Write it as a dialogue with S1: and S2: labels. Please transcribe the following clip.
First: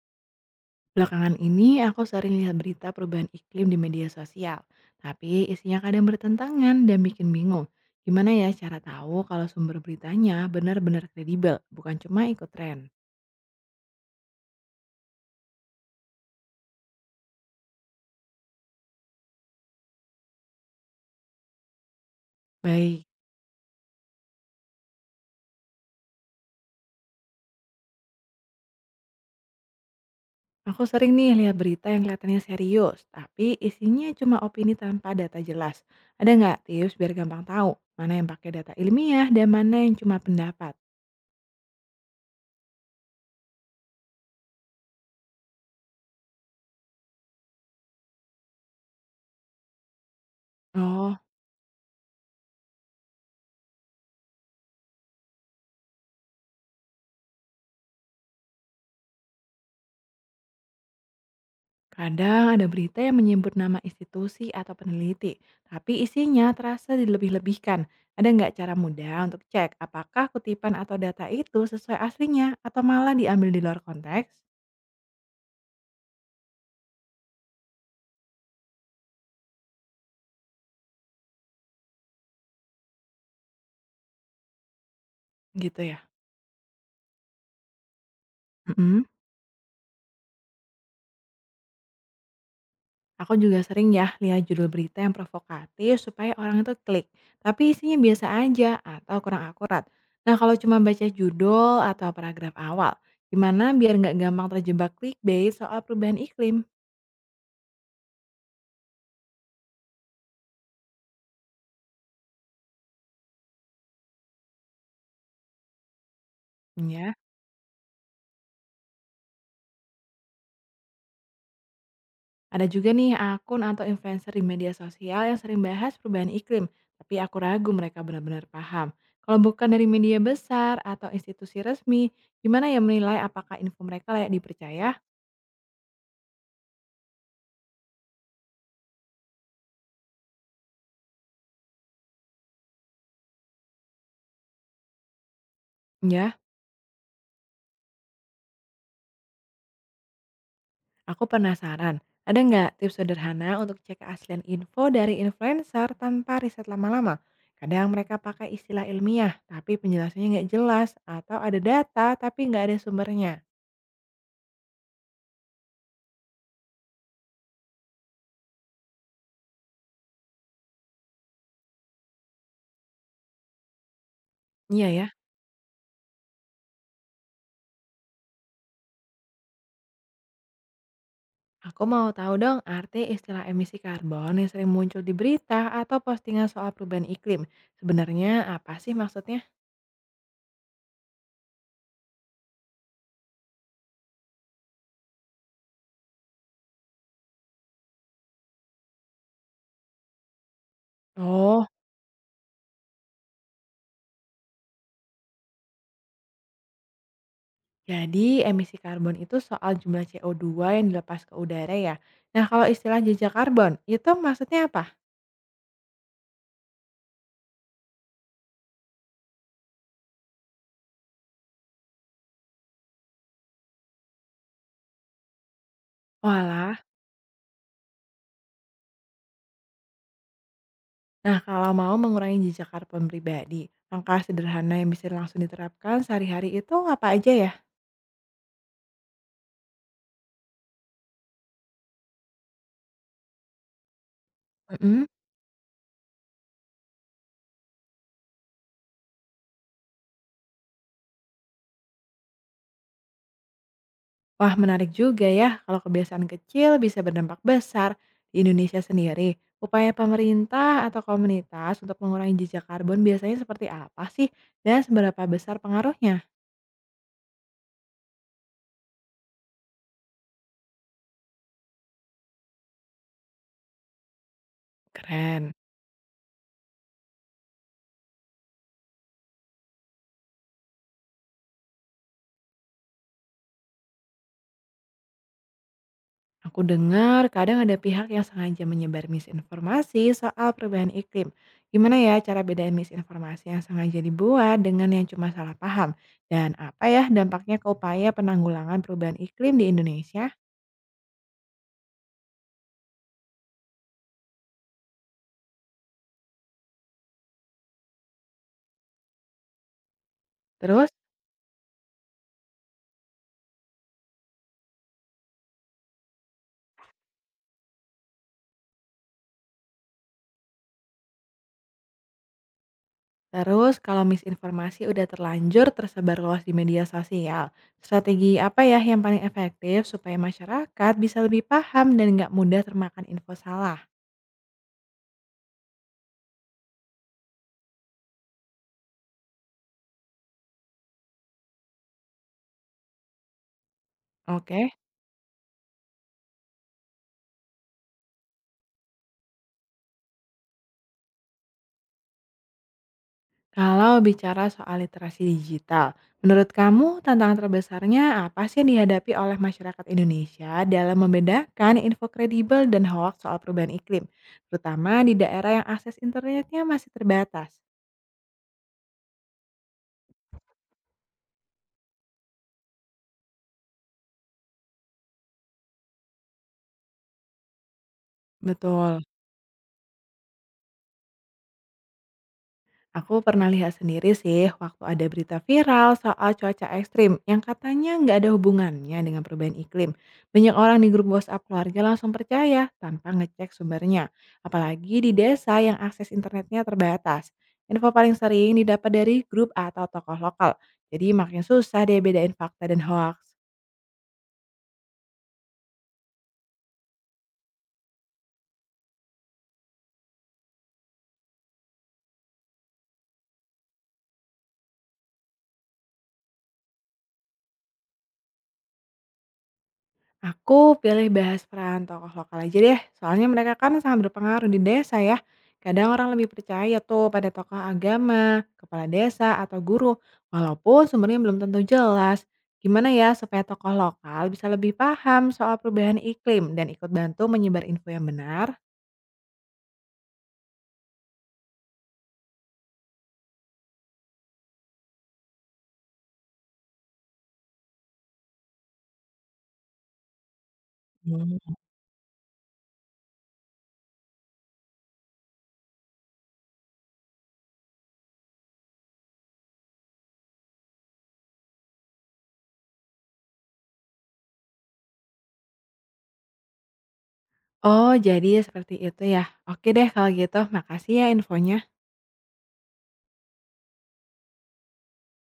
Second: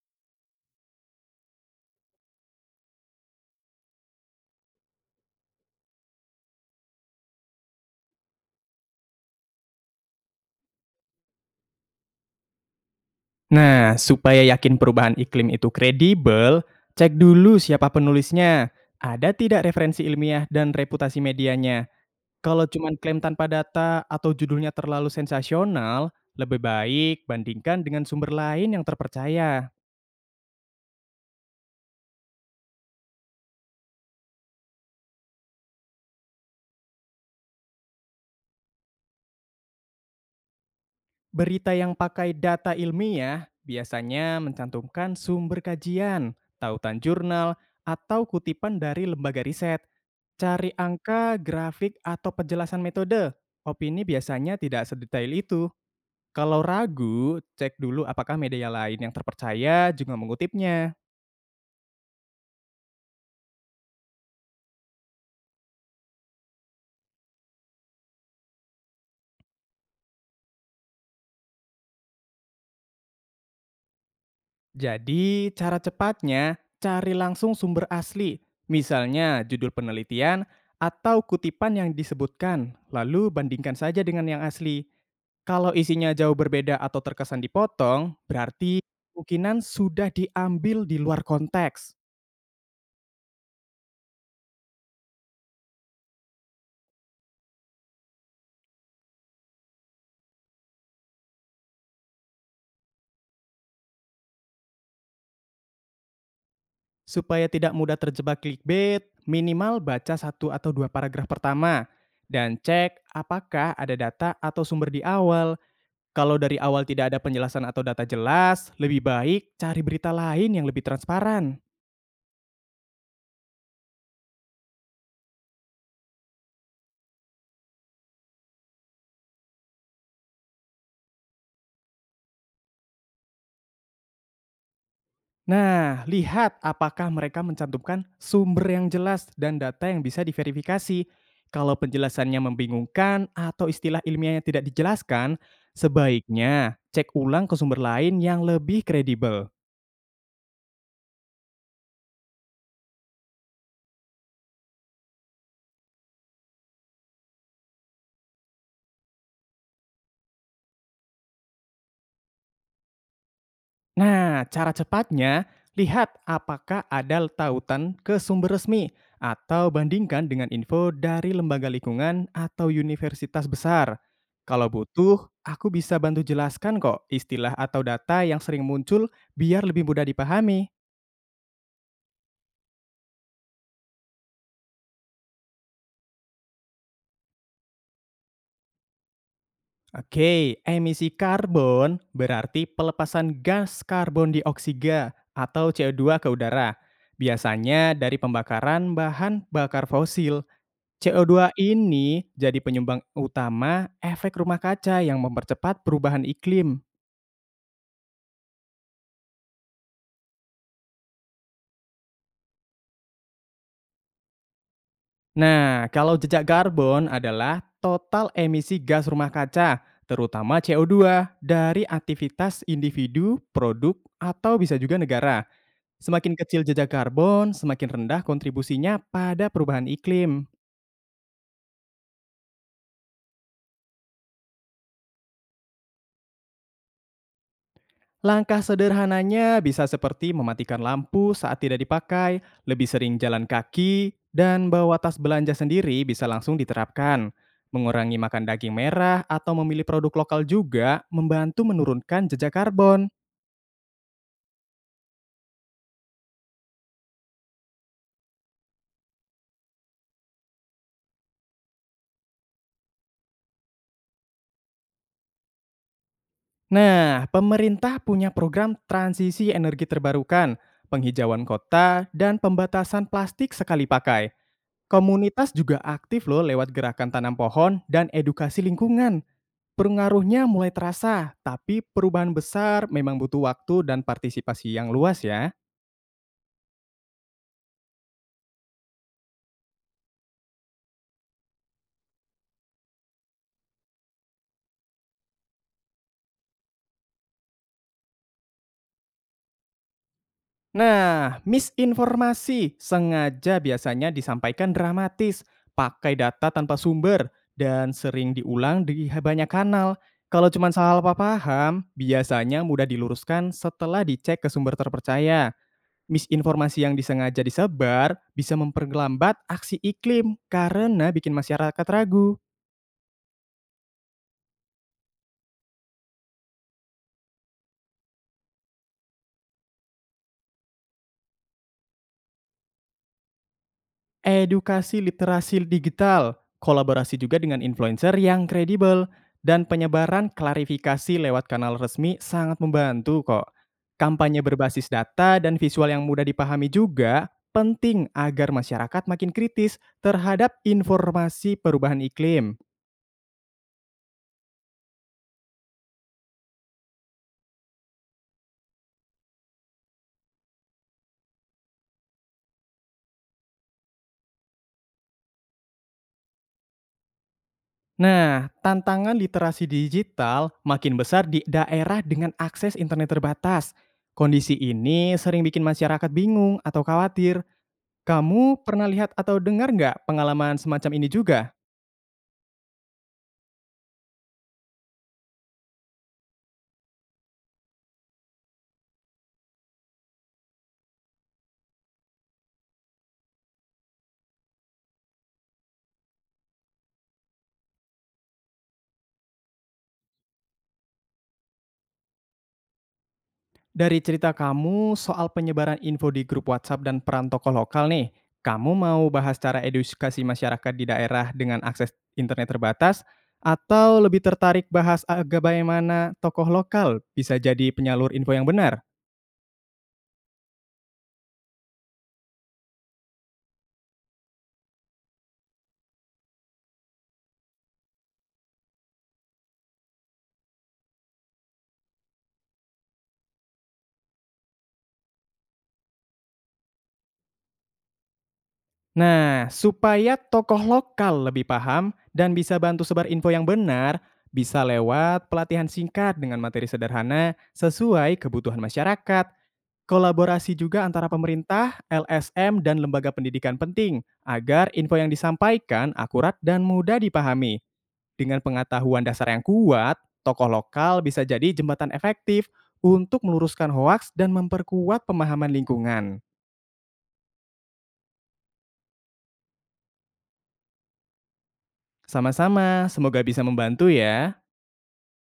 S1: Belakangan ini aku sering lihat berita perubahan iklim di media sosial, tapi isinya kadang bertentangan dan bikin bingung. Gimana ya cara tahu kalau sumber beritanya benar-benar kredibel, bukan cuma ikut tren?
S2: Nah, supaya yakin perubahan iklim itu kredibel, cek dulu siapa penulisnya. Ada tidak referensi ilmiah dan reputasi medianya? Kalau cuma
S1: Baik,
S2: klaim tanpa data atau judulnya terlalu sensasional, lebih baik bandingkan dengan sumber lain yang terpercaya.
S1: aku sering nih lihat berita yang kelihatannya serius, tapi isinya cuma opini tanpa data jelas. Ada nggak tips biar gampang tahu mana yang pakai data ilmiah dan mana yang cuma pendapat?
S2: Berita yang pakai data ilmiah biasanya mencantumkan sumber kajian, tautan jurnal, atau kutipan dari lembaga riset. Cari
S1: Oh.
S2: angka, grafik, atau penjelasan metode. Opini biasanya tidak sedetail itu. Kalau ragu, cek dulu apakah media lain yang terpercaya juga mengutipnya.
S1: Kadang ada berita yang menyebut nama institusi atau peneliti, tapi isinya terasa dilebih-lebihkan. Ada nggak cara mudah untuk cek apakah kutipan atau data itu sesuai aslinya atau malah diambil di luar konteks?
S2: Jadi, cara cepatnya, cari langsung sumber asli. Misalnya, judul penelitian atau kutipan yang disebutkan, lalu bandingkan saja dengan yang asli. Kalau
S1: Gitu ya.
S2: isinya jauh berbeda atau terkesan dipotong, berarti
S1: Mm-mm.
S2: kemungkinan sudah diambil di luar konteks.
S1: Aku juga sering ya lihat judul berita yang provokatif supaya orang itu klik, tapi isinya biasa aja atau kurang akurat. Nah kalau cuma baca judul atau paragraf awal, gimana biar nggak gampang terjebak clickbait soal perubahan iklim?
S2: Supaya tidak mudah terjebak clickbait, minimal baca satu atau dua paragraf pertama dan cek apakah ada data atau sumber di awal. Kalau dari awal tidak
S1: Ya.
S2: ada penjelasan atau data jelas, lebih baik cari berita lain yang lebih transparan.
S1: Ada juga nih akun atau influencer di media sosial yang sering bahas perubahan iklim, tapi aku ragu mereka benar-benar paham. Kalau bukan dari media besar atau institusi resmi, gimana ya menilai apakah info mereka layak dipercaya?
S2: Nah, lihat apakah mereka mencantumkan sumber yang jelas dan data yang bisa diverifikasi. Kalau penjelasannya membingungkan atau istilah ilmiahnya tidak dijelaskan,
S1: Ya,
S2: sebaiknya cek ulang ke sumber lain yang lebih kredibel.
S1: aku penasaran. Ada nggak tips sederhana untuk cek keaslian info dari influencer tanpa riset lama-lama? Kadang mereka pakai istilah ilmiah, tapi penjelasannya nggak jelas, atau ada data tapi nggak ada sumbernya.
S2: Nah, cara cepatnya, lihat apakah ada tautan ke sumber resmi atau bandingkan dengan info dari lembaga lingkungan atau universitas besar. Kalau
S1: Iya ya.
S2: butuh, aku bisa bantu jelaskan kok istilah atau data yang sering muncul biar lebih mudah dipahami.
S1: Aku mau tahu dong arti istilah emisi karbon yang sering muncul di berita atau postingan soal perubahan iklim. Sebenarnya apa sih maksudnya?
S2: Oke, emisi karbon berarti pelepasan gas karbon dioksida atau CO2 ke udara. Biasanya dari pembakaran bahan bakar fosil. CO2
S1: Oh,
S2: ini jadi penyumbang utama efek rumah kaca yang mempercepat perubahan iklim.
S1: jadi emisi karbon itu soal jumlah CO2 yang dilepas ke udara ya. Nah, kalau istilah jejak karbon, itu maksudnya apa?
S2: Nah, kalau jejak karbon adalah total emisi gas rumah kaca, terutama CO2 dari aktivitas individu, produk, atau bisa juga negara. Semakin kecil
S1: Walah,
S2: jejak karbon, semakin rendah kontribusinya pada perubahan iklim.
S1: nah kalau mau mengurangi jejak karbon pribadi, langkah sederhana yang bisa langsung diterapkan sehari-hari itu apa aja ya?
S2: Langkah sederhananya bisa seperti mematikan lampu saat tidak dipakai, lebih sering jalan kaki, dan bawa
S1: Mm-mm.
S2: tas belanja sendiri bisa langsung diterapkan. Mengurangi makan daging merah atau memilih produk lokal juga membantu menurunkan jejak karbon.
S1: Wah, menarik juga ya kalau kebiasaan kecil bisa berdampak besar. Di Indonesia sendiri, upaya pemerintah atau komunitas untuk mengurangi jejak karbon biasanya seperti apa sih dan seberapa besar pengaruhnya?
S2: Nah, pemerintah punya program transisi energi terbarukan, penghijauan kota, dan pembatasan plastik sekali pakai. Komunitas
S1: Keren.
S2: juga aktif loh lewat gerakan tanam pohon dan edukasi lingkungan. Pengaruhnya mulai terasa, tapi perubahan besar memang butuh waktu dan partisipasi yang luas ya.
S1: Aku dengar kadang ada pihak yang sengaja menyebar misinformasi soal perubahan iklim. Gimana ya cara bedain misinformasi yang sengaja dibuat dengan yang cuma salah paham? Dan apa ya dampaknya ke upaya penanggulangan perubahan iklim di Indonesia?
S2: Nah, misinformasi sengaja biasanya disampaikan dramatis, pakai data tanpa sumber, dan sering diulang di banyak kanal. Kalau cuma
S1: Terus.
S2: salah paham, biasanya mudah diluruskan setelah dicek ke sumber terpercaya. Misinformasi yang disengaja disebar bisa memperlambat aksi iklim karena bikin masyarakat ragu.
S1: Terus kalau misinformasi udah terlanjur tersebar luas di media sosial, strategi apa ya yang paling efektif supaya masyarakat bisa lebih paham dan nggak mudah termakan info salah?
S2: Edukasi literasi digital, kolaborasi juga dengan influencer yang kredibel, dan penyebaran klarifikasi lewat kanal resmi sangat membantu kok. Kampanye
S1: Oke,
S2: berbasis data dan visual yang mudah dipahami juga penting agar masyarakat makin kritis terhadap informasi perubahan iklim.
S1: kalau bicara soal literasi digital, menurut kamu tantangan terbesarnya apa sih yang dihadapi oleh masyarakat Indonesia dalam membedakan info kredibel dan hoax soal perubahan iklim, terutama di daerah yang akses internetnya masih terbatas?
S2: Nah, tantangan literasi digital makin besar di daerah dengan akses internet terbatas. Kondisi ini sering bikin masyarakat bingung atau khawatir. Kamu pernah
S1: Betul.
S2: lihat atau dengar nggak pengalaman semacam ini juga?
S1: Aku pernah lihat sendiri sih waktu ada berita viral soal cuaca ekstrim yang katanya nggak ada hubungannya dengan perubahan iklim. Banyak orang di grup WhatsApp keluarga langsung percaya tanpa ngecek sumbernya. Apalagi di desa yang akses internetnya terbatas. Info paling sering didapat dari grup atau tokoh lokal. Jadi makin susah deh bedain fakta dan hoax.
S2: Dari cerita kamu soal penyebaran info di grup WhatsApp dan peran tokoh lokal nih, kamu mau bahas cara edukasi masyarakat di daerah dengan akses internet terbatas? Atau lebih tertarik bahas bagaimana tokoh lokal bisa jadi penyalur info yang benar?
S1: Aku pilih bahas peran tokoh lokal aja deh, soalnya mereka kan sangat berpengaruh di desa ya. Kadang orang lebih percaya tuh pada tokoh agama, kepala desa, atau guru, walaupun sumbernya belum tentu jelas. Gimana ya supaya tokoh lokal bisa lebih paham soal perubahan iklim dan ikut bantu menyebar info yang benar?
S2: Nah, supaya tokoh lokal lebih paham dan bisa bantu sebar info yang benar, bisa lewat pelatihan singkat dengan materi sederhana sesuai kebutuhan masyarakat. Kolaborasi juga antara
S1: Hmm.
S2: pemerintah, LSM, dan lembaga pendidikan penting agar info yang disampaikan akurat dan mudah dipahami. Dengan pengetahuan dasar yang kuat, tokoh lokal bisa jadi jembatan efektif untuk meluruskan hoaks dan memperkuat pemahaman lingkungan.
S1: Oh, jadi seperti itu ya. Oke deh kalau gitu, makasih ya infonya.
S2: Sama-sama, semoga bisa membantu ya.